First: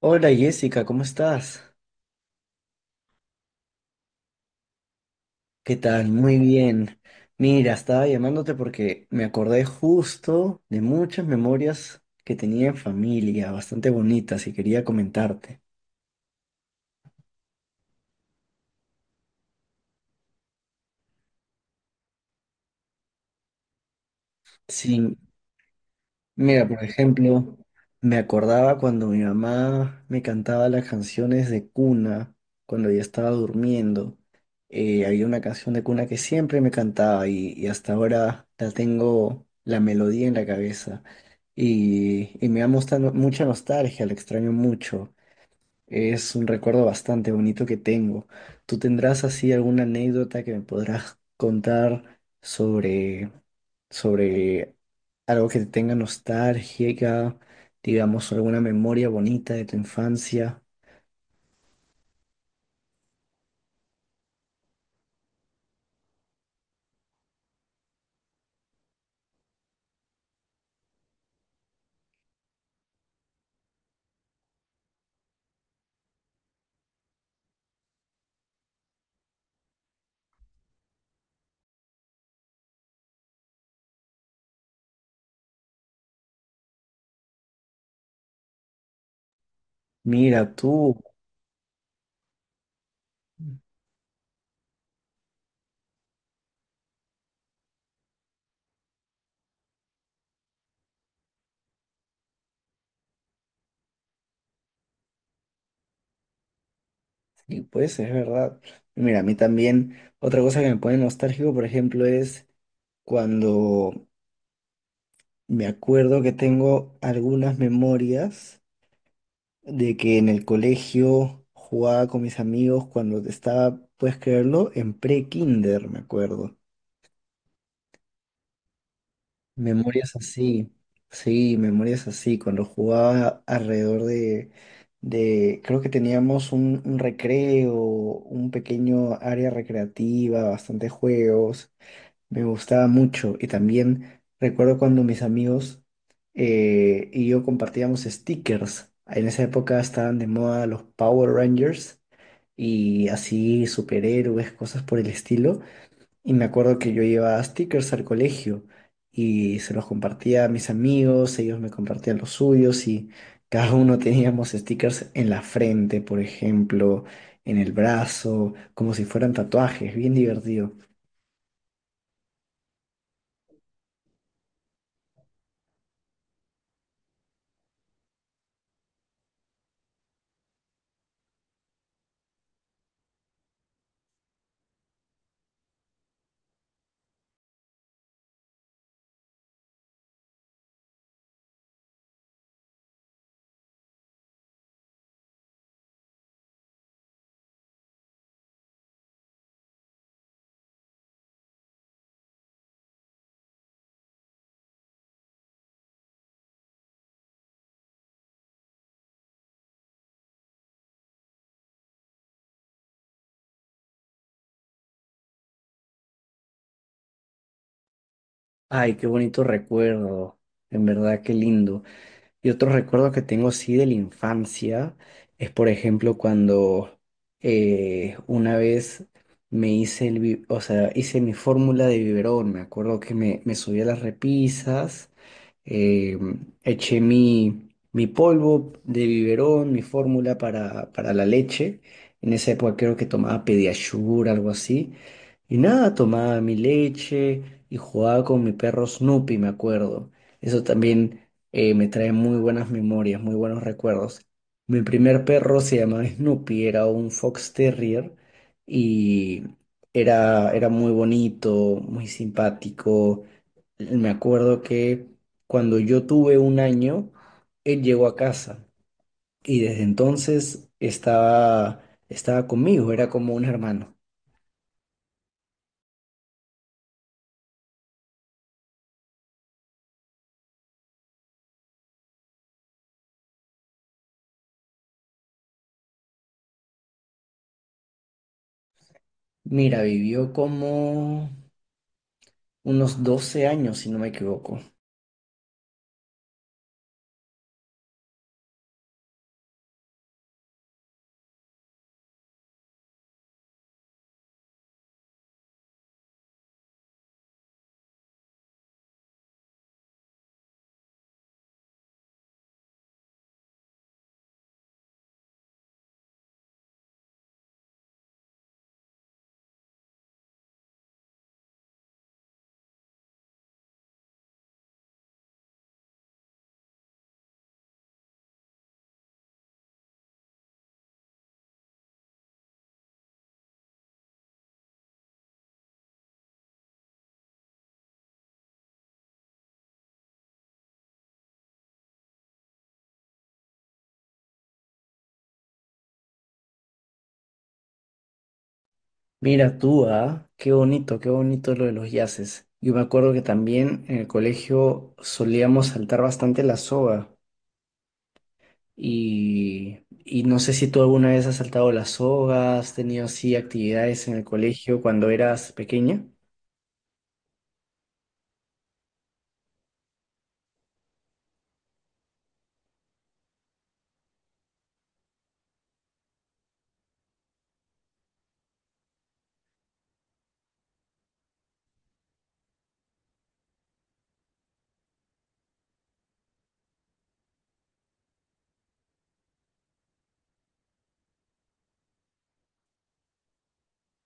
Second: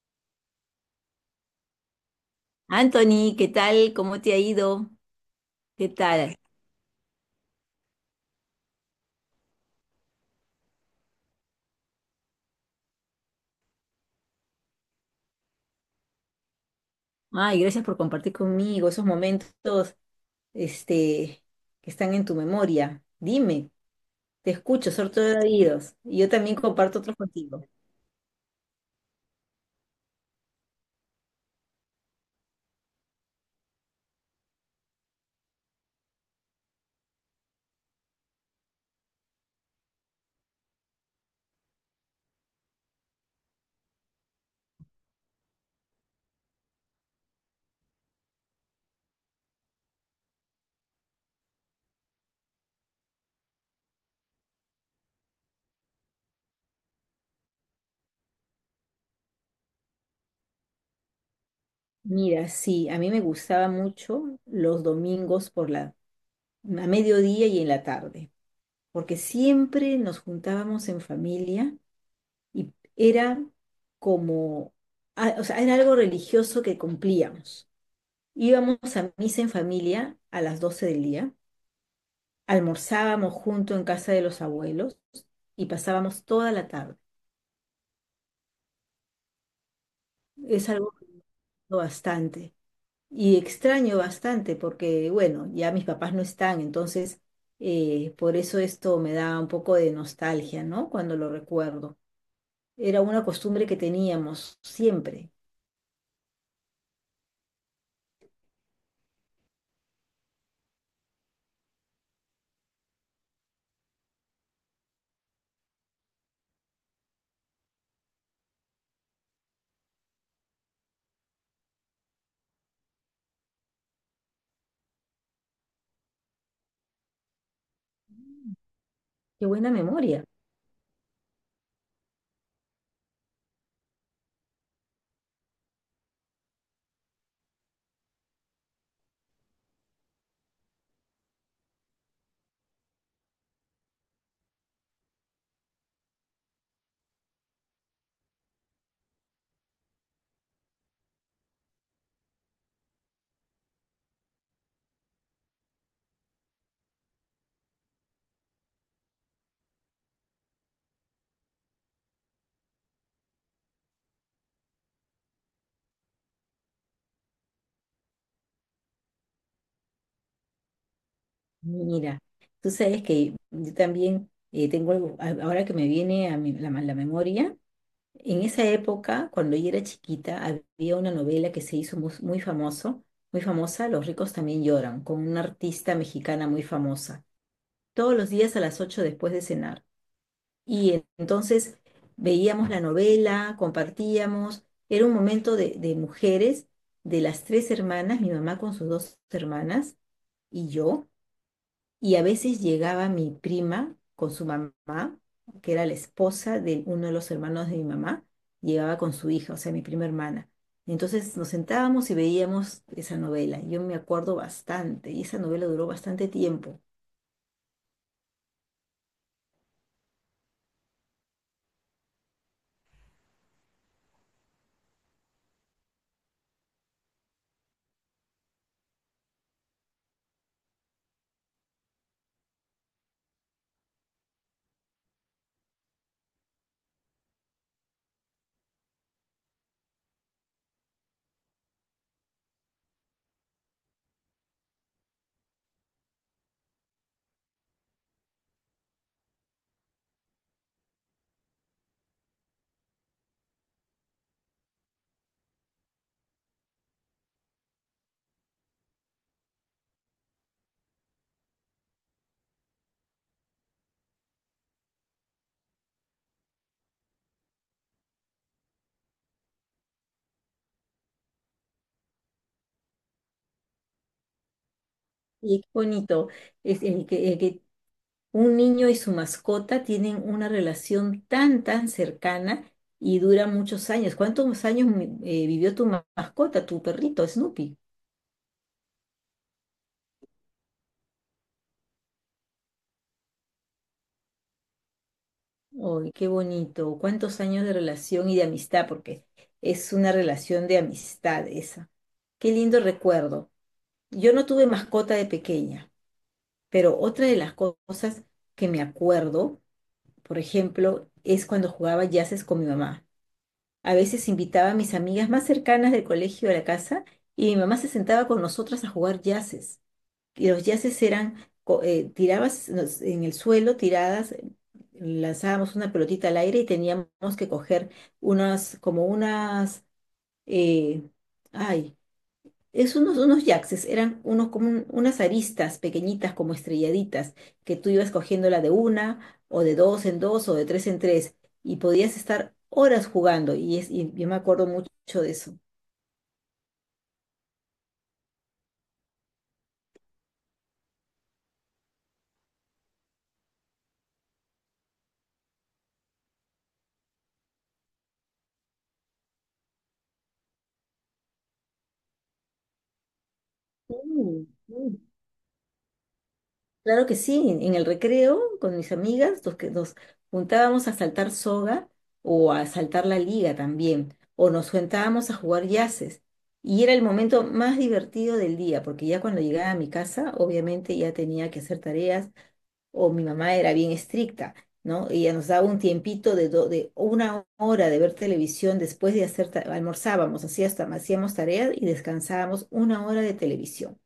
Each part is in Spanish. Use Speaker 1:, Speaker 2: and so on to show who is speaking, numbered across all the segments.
Speaker 1: Hola Jessica, ¿cómo estás?
Speaker 2: Anthony, ¿qué tal? ¿Cómo te ha ido?
Speaker 1: ¿Qué
Speaker 2: ¿Qué
Speaker 1: tal? Muy
Speaker 2: tal?
Speaker 1: bien. Mira, estaba llamándote porque me acordé justo de muchas memorias que tenía en familia, bastante bonitas, y quería comentarte.
Speaker 2: Ay, gracias por compartir conmigo esos momentos, este, que están en tu memoria. Dime, te escucho, soy
Speaker 1: Sí,
Speaker 2: todo oídos. Y yo también
Speaker 1: mira, por
Speaker 2: comparto otros
Speaker 1: ejemplo,
Speaker 2: contigo.
Speaker 1: me acordaba cuando mi mamá me cantaba las canciones de cuna, cuando ella estaba durmiendo. Había una canción de cuna que siempre me cantaba y hasta ahora la tengo la melodía en la cabeza. Y me da mucha nostalgia, la extraño mucho. Es un recuerdo bastante bonito que tengo. ¿Tú tendrás así alguna anécdota que me podrás contar sobre sobre algo que te tenga nostálgica, digamos, alguna memoria bonita de tu infancia?
Speaker 2: Mira, sí, a mí me gustaba mucho los domingos por la, a mediodía y en la tarde, porque siempre nos juntábamos en familia y era como, o sea, era algo religioso que cumplíamos. Íbamos a misa en familia a las 12 del día, almorzábamos junto en casa de los abuelos y pasábamos toda la tarde.
Speaker 1: Mira,
Speaker 2: Es algo
Speaker 1: tú,
Speaker 2: bastante, y extraño bastante porque, bueno, ya mis papás no están, entonces por eso esto me da un poco de nostalgia, ¿no? Cuando lo recuerdo. Era una costumbre que teníamos siempre.
Speaker 1: sí, pues es verdad. Mira, a mí también, otra cosa que me pone nostálgico, por ejemplo, es cuando me acuerdo que tengo algunas memorias de que en el colegio jugaba con mis amigos cuando estaba, puedes creerlo, en pre-kinder, me acuerdo.
Speaker 2: Qué buena
Speaker 1: Memorias
Speaker 2: memoria.
Speaker 1: así, sí, memorias así, cuando jugaba alrededor de creo que teníamos un recreo, un pequeño área recreativa, bastantes juegos, me gustaba mucho y también recuerdo cuando mis amigos y yo compartíamos stickers. En esa época estaban de moda los Power Rangers y así superhéroes, cosas por el estilo. Y me acuerdo que yo llevaba stickers al colegio y se los compartía a mis amigos, ellos me compartían los suyos y cada uno teníamos stickers en la frente, por ejemplo, en el brazo, como si fueran tatuajes, bien divertido.
Speaker 2: Mira, tú sabes que yo también tengo algo, ahora que me viene a la memoria. En esa época, cuando yo era chiquita, había una novela que se hizo muy famosa, Los ricos también lloran, con una artista mexicana muy famosa, todos los días a las 8 después de cenar. Entonces veíamos la novela, compartíamos, era un momento de mujeres, de las tres hermanas, mi mamá con sus dos hermanas y yo, y a veces llegaba mi prima con su mamá, que era la esposa de uno de los hermanos de mi mamá, llegaba con su hija, o sea, mi prima hermana. Entonces nos sentábamos y veíamos esa novela. Yo me acuerdo bastante, y esa novela duró bastante tiempo.
Speaker 1: Ay, qué bonito recuerdo, en verdad, qué lindo. Y otro recuerdo que tengo sí de la infancia es, por ejemplo, cuando una vez me hice o sea, hice mi fórmula de biberón. Me acuerdo que me subí a las repisas, eh, eché mi polvo de biberón, mi fórmula para la leche. En esa época creo que tomaba Pediasure, algo así. Y nada, tomaba mi leche y jugaba con mi perro Snoopy, me acuerdo. Eso también me trae muy buenas memorias, muy buenos recuerdos. Mi primer perro se llamaba Snoopy, era un Fox Terrier y era, era muy bonito, muy simpático. Me acuerdo que cuando yo tuve 1 año, él llegó a casa y desde entonces estaba, estaba conmigo, era como un hermano.
Speaker 2: Y qué bonito es el que un niño y su mascota tienen una relación tan, tan cercana y dura muchos años. ¿Cuántos años vivió tu mascota, tu perrito, Snoopy?
Speaker 1: Mira, vivió como unos 12 años, si no me equivoco.
Speaker 2: Uy, qué bonito. ¿Cuántos años de relación y de amistad? Porque es una relación de amistad esa. Qué lindo recuerdo. Yo no tuve mascota de pequeña, pero otra de las cosas que me acuerdo, por ejemplo, es cuando jugaba jazzes con mi mamá. A veces invitaba a mis amigas más cercanas del colegio a la casa y mi mamá se sentaba con nosotras a jugar jazzes, y los yaces eran, en el suelo, tiradas, lanzábamos una pelotita al aire y teníamos que coger unas, como unas, eh, ay, es unos, unos yaces, eran unos como unas aristas pequeñitas, como estrelladitas, que tú ibas cogiéndola de una, o de dos en dos, o de tres en tres, y podías estar horas jugando, y, es, y yo me acuerdo mucho de eso.
Speaker 1: Mira tú, ah, qué bonito lo de los yaces. Yo me acuerdo que también en el colegio solíamos saltar bastante la soga. Y no sé si tú alguna vez has saltado las sogas, has tenido así actividades en el
Speaker 2: Mm,
Speaker 1: colegio
Speaker 2: mm.
Speaker 1: cuando eras pequeña.
Speaker 2: Claro que sí, en el recreo con mis amigas nos, nos juntábamos a saltar soga, o a saltar la liga también, o nos juntábamos a jugar yaces. Y era el momento más divertido del día, porque ya cuando llegaba a mi casa, obviamente ya tenía que hacer tareas, o mi mamá era bien estricta, ¿no? Ella nos daba un tiempito de, de una hora de ver televisión. Después de hacer, almorzábamos, así hasta hacíamos tareas y descansábamos una hora de televisión.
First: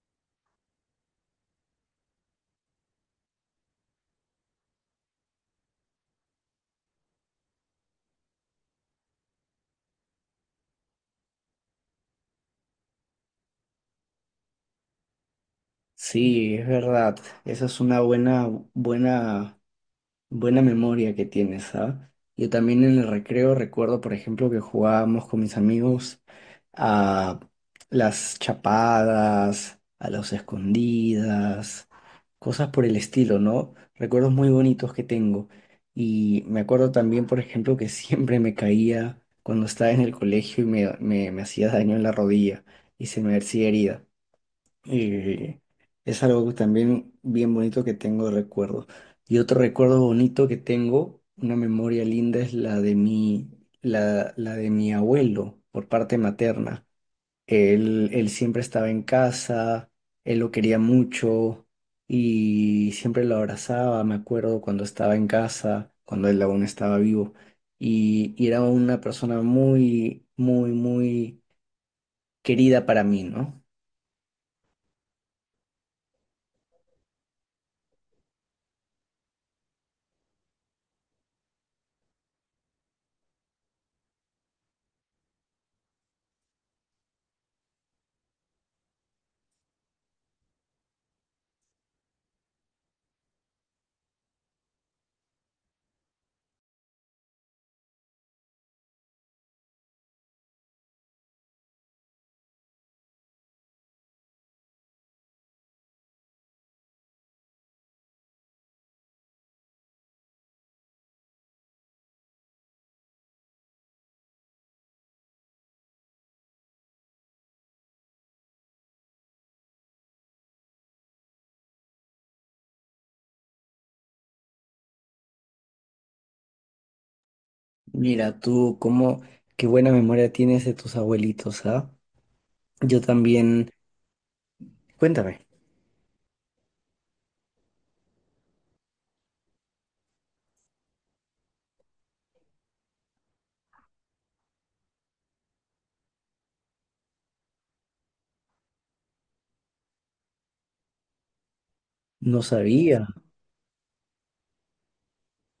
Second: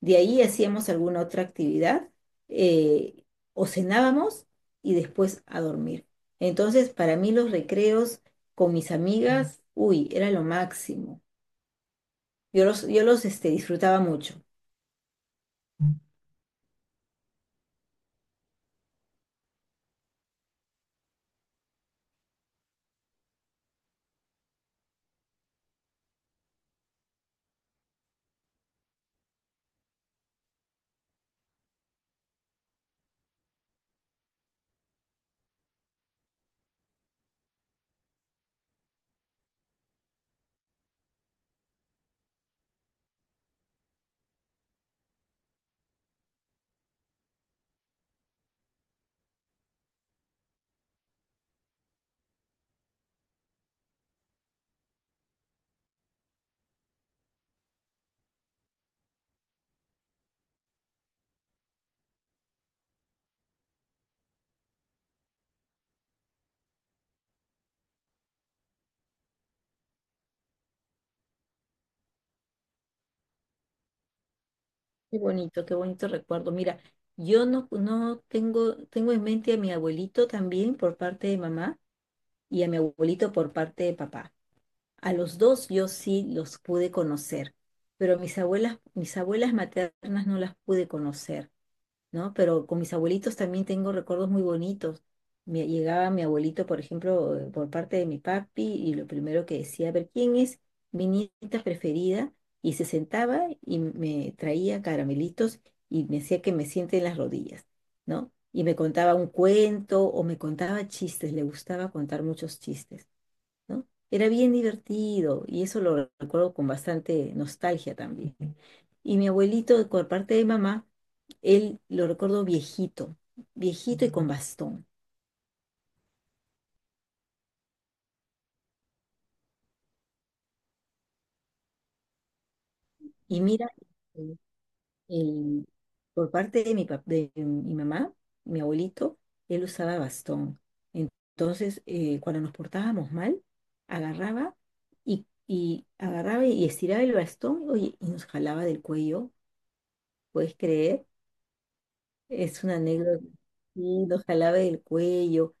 Speaker 2: De ahí hacíamos alguna otra actividad, eh, o cenábamos y después a dormir. Entonces, para mí los recreos con mis amigas, uy, era lo máximo. Yo los disfrutaba mucho.
Speaker 1: Sí, es verdad. Esa es una buena, buena, buena memoria que tienes, ¿sabes? Yo también en el recreo recuerdo, por ejemplo, que jugábamos con mis amigos a las chapadas, a las escondidas, cosas por el estilo, ¿no? Recuerdos muy bonitos que tengo. Y me acuerdo también, por ejemplo, que siempre me caía cuando estaba en el colegio y me hacía daño en la rodilla y se me hacía herida. Y es algo también bien bonito que tengo de recuerdo. Y otro recuerdo bonito que tengo, una memoria linda, es la de la de mi abuelo por parte materna. Él siempre estaba en casa, él lo quería mucho y siempre lo abrazaba, me acuerdo cuando estaba en casa, cuando él aún estaba vivo. Y era una persona muy, muy, muy querida para mí, ¿no?
Speaker 2: Qué bonito recuerdo. Mira, yo no, no tengo, tengo en mente a mi abuelito también por parte de mamá y a mi abuelito por parte de papá. A los dos yo sí los pude conocer, pero mis abuelas maternas no las pude conocer. ¿No? Pero con mis abuelitos también tengo recuerdos muy bonitos. Me, llegaba mi abuelito, por ejemplo, por parte de mi papi, y lo primero que decía, a ver, ¿quién es mi nieta preferida? Y se sentaba y me traía caramelitos y me decía que me siente en las rodillas, ¿no? Y me contaba un cuento o me contaba chistes, le gustaba contar muchos chistes. ¿No? Era bien divertido y eso lo recuerdo con bastante nostalgia también. Y mi abuelito, por parte de mamá, él lo recuerdo viejito, viejito y con bastón.
Speaker 1: Mira, tú, cómo, qué buena memoria tienes de tus abuelitos, ¿ah? Yo
Speaker 2: Y mira,
Speaker 1: también,
Speaker 2: el-
Speaker 1: cuéntame,
Speaker 2: el- por parte de mi, de mi mamá, mi abuelito, él usaba bastón. Entonces, cuando nos portábamos mal, agarraba y agarraba y estiraba el bastón, oye, y nos jalaba del cuello, ¿puedes creer?
Speaker 1: no
Speaker 2: Es una
Speaker 1: sabía.
Speaker 2: anécdota, sí, lo jalaba del cuello,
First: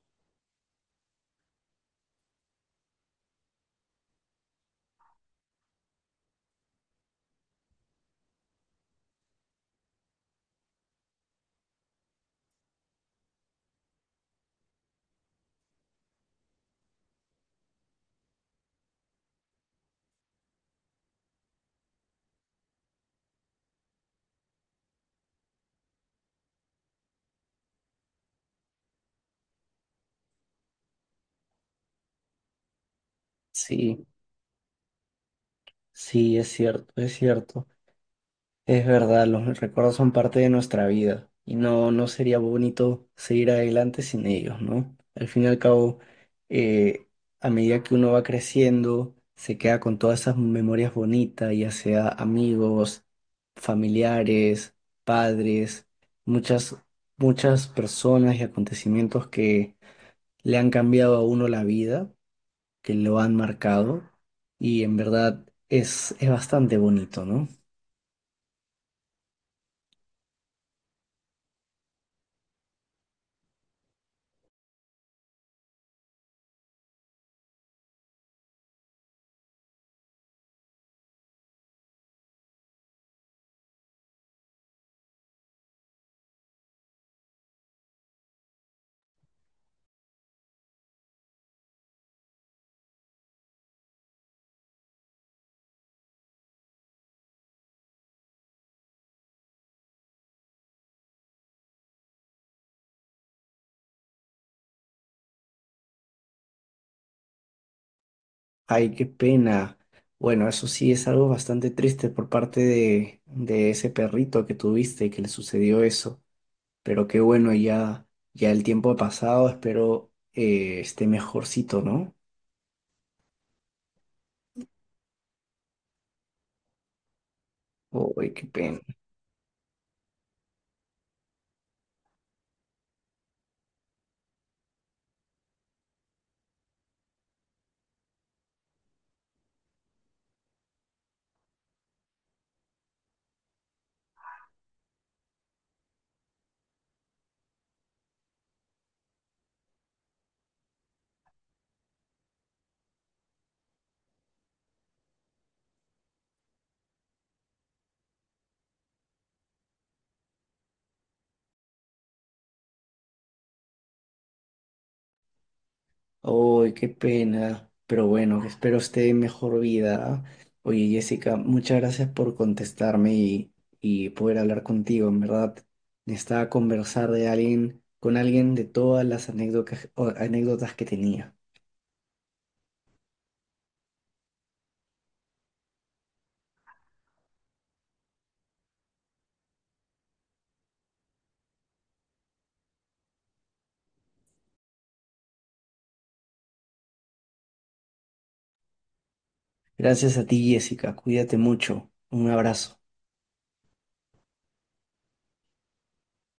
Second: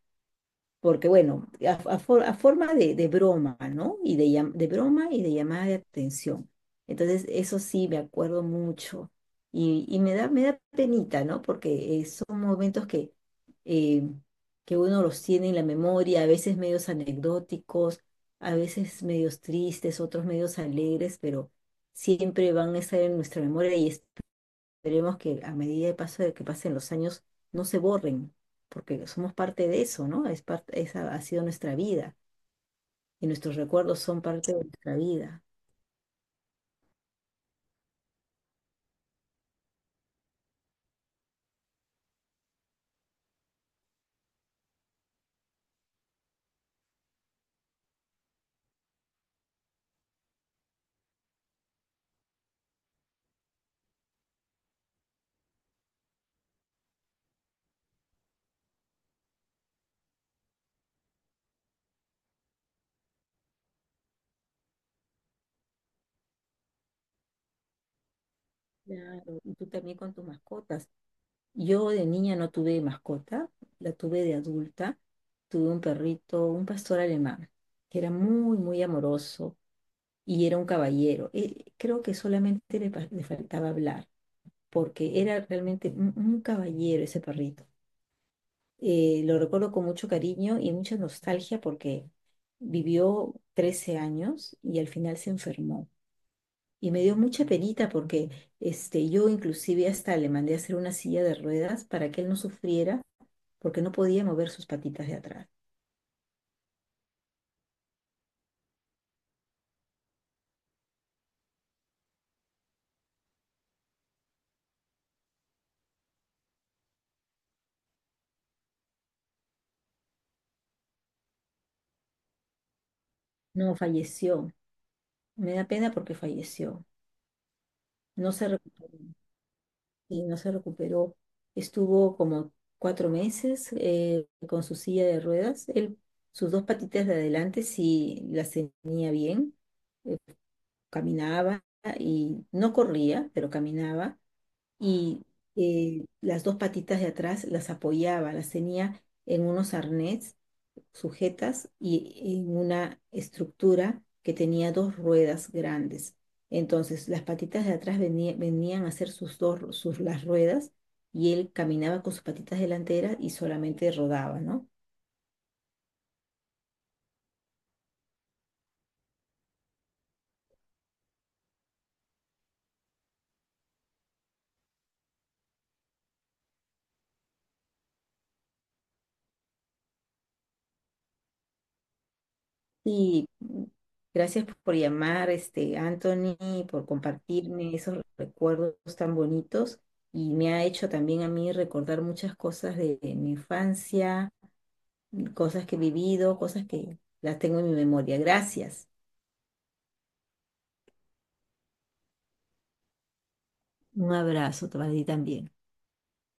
Speaker 2: porque bueno, a forma de broma, ¿no? Y de, de broma y de llamada de atención. Entonces, eso sí, me acuerdo mucho. Y me da penita, ¿no? Porque son momentos eh, que uno los tiene en la memoria, a veces medios anecdóticos, a veces medios tristes, otros medios alegres, pero siempre van a estar en nuestra memoria. Y esperemos que a medida de paso de que pasen los años no se borren, porque somos parte de eso, ¿no? Es parte, esa ha sido nuestra vida y nuestros recuerdos
Speaker 1: Sí,
Speaker 2: son parte de nuestra vida.
Speaker 1: sí, es cierto, es cierto. Es verdad, los recuerdos son parte de nuestra vida y no, no sería bonito seguir adelante sin ellos, ¿no? Al fin y al cabo, eh, a medida que uno va creciendo, se queda con todas esas memorias bonitas, ya sea amigos, familiares, padres, muchas, muchas personas y acontecimientos que le han cambiado a uno la vida, que lo han marcado y en verdad es bastante bonito, ¿no?
Speaker 2: Claro, y tú también con tus mascotas. Yo de niña no tuve mascota, la tuve de adulta. Tuve un perrito, un pastor alemán, que era muy, muy amoroso y era un caballero. Creo que solamente le, le faltaba hablar, porque era realmente un caballero ese perrito. Lo recuerdo con mucho cariño y mucha nostalgia porque vivió 13 años y al final se enfermó. Y me dio mucha penita porque yo inclusive hasta le mandé a hacer una silla de ruedas para que él no sufriera, porque no podía mover sus patitas de atrás.
Speaker 1: Ay, qué pena. Bueno, eso sí es algo bastante triste por parte de ese perrito que tuviste y que le sucedió eso. Pero qué bueno, ya, ya el tiempo ha pasado, espero esté mejorcito, ¿no?
Speaker 2: No, falleció. Me da pena porque falleció.
Speaker 1: Ay,
Speaker 2: No
Speaker 1: qué
Speaker 2: se, recu-
Speaker 1: pena.
Speaker 2: y no se recuperó. Estuvo como 4 meses con su silla de ruedas. Él, sus dos patitas de adelante sí las tenía bien, caminaba y no corría, pero caminaba, y las dos patitas de atrás las apoyaba, las tenía en unos arnés sujetas y en una estructura que tenía dos ruedas grandes. Entonces las patitas de atrás venían a hacer sus dos, sus, las ruedas, y él caminaba con sus patitas delanteras y solamente rodaba, ¿no?
Speaker 1: Ay, qué pena. Pero bueno, espero esté en mejor vida. Oye, Jessica, muchas gracias por contestarme y poder hablar contigo. En verdad, necesitaba conversar de alguien, con alguien de todas las anécdotas, anécdotas que tenía.
Speaker 2: Y gracias por llamar, Anthony, por compartirme esos recuerdos tan bonitos y me ha hecho también a mí recordar muchas cosas de mi infancia, cosas que he vivido, cosas que las tengo en mi memoria. Gracias.
Speaker 1: Gracias a ti, Jessica. Cuídate mucho. Un abrazo.
Speaker 2: Un abrazo para ti también.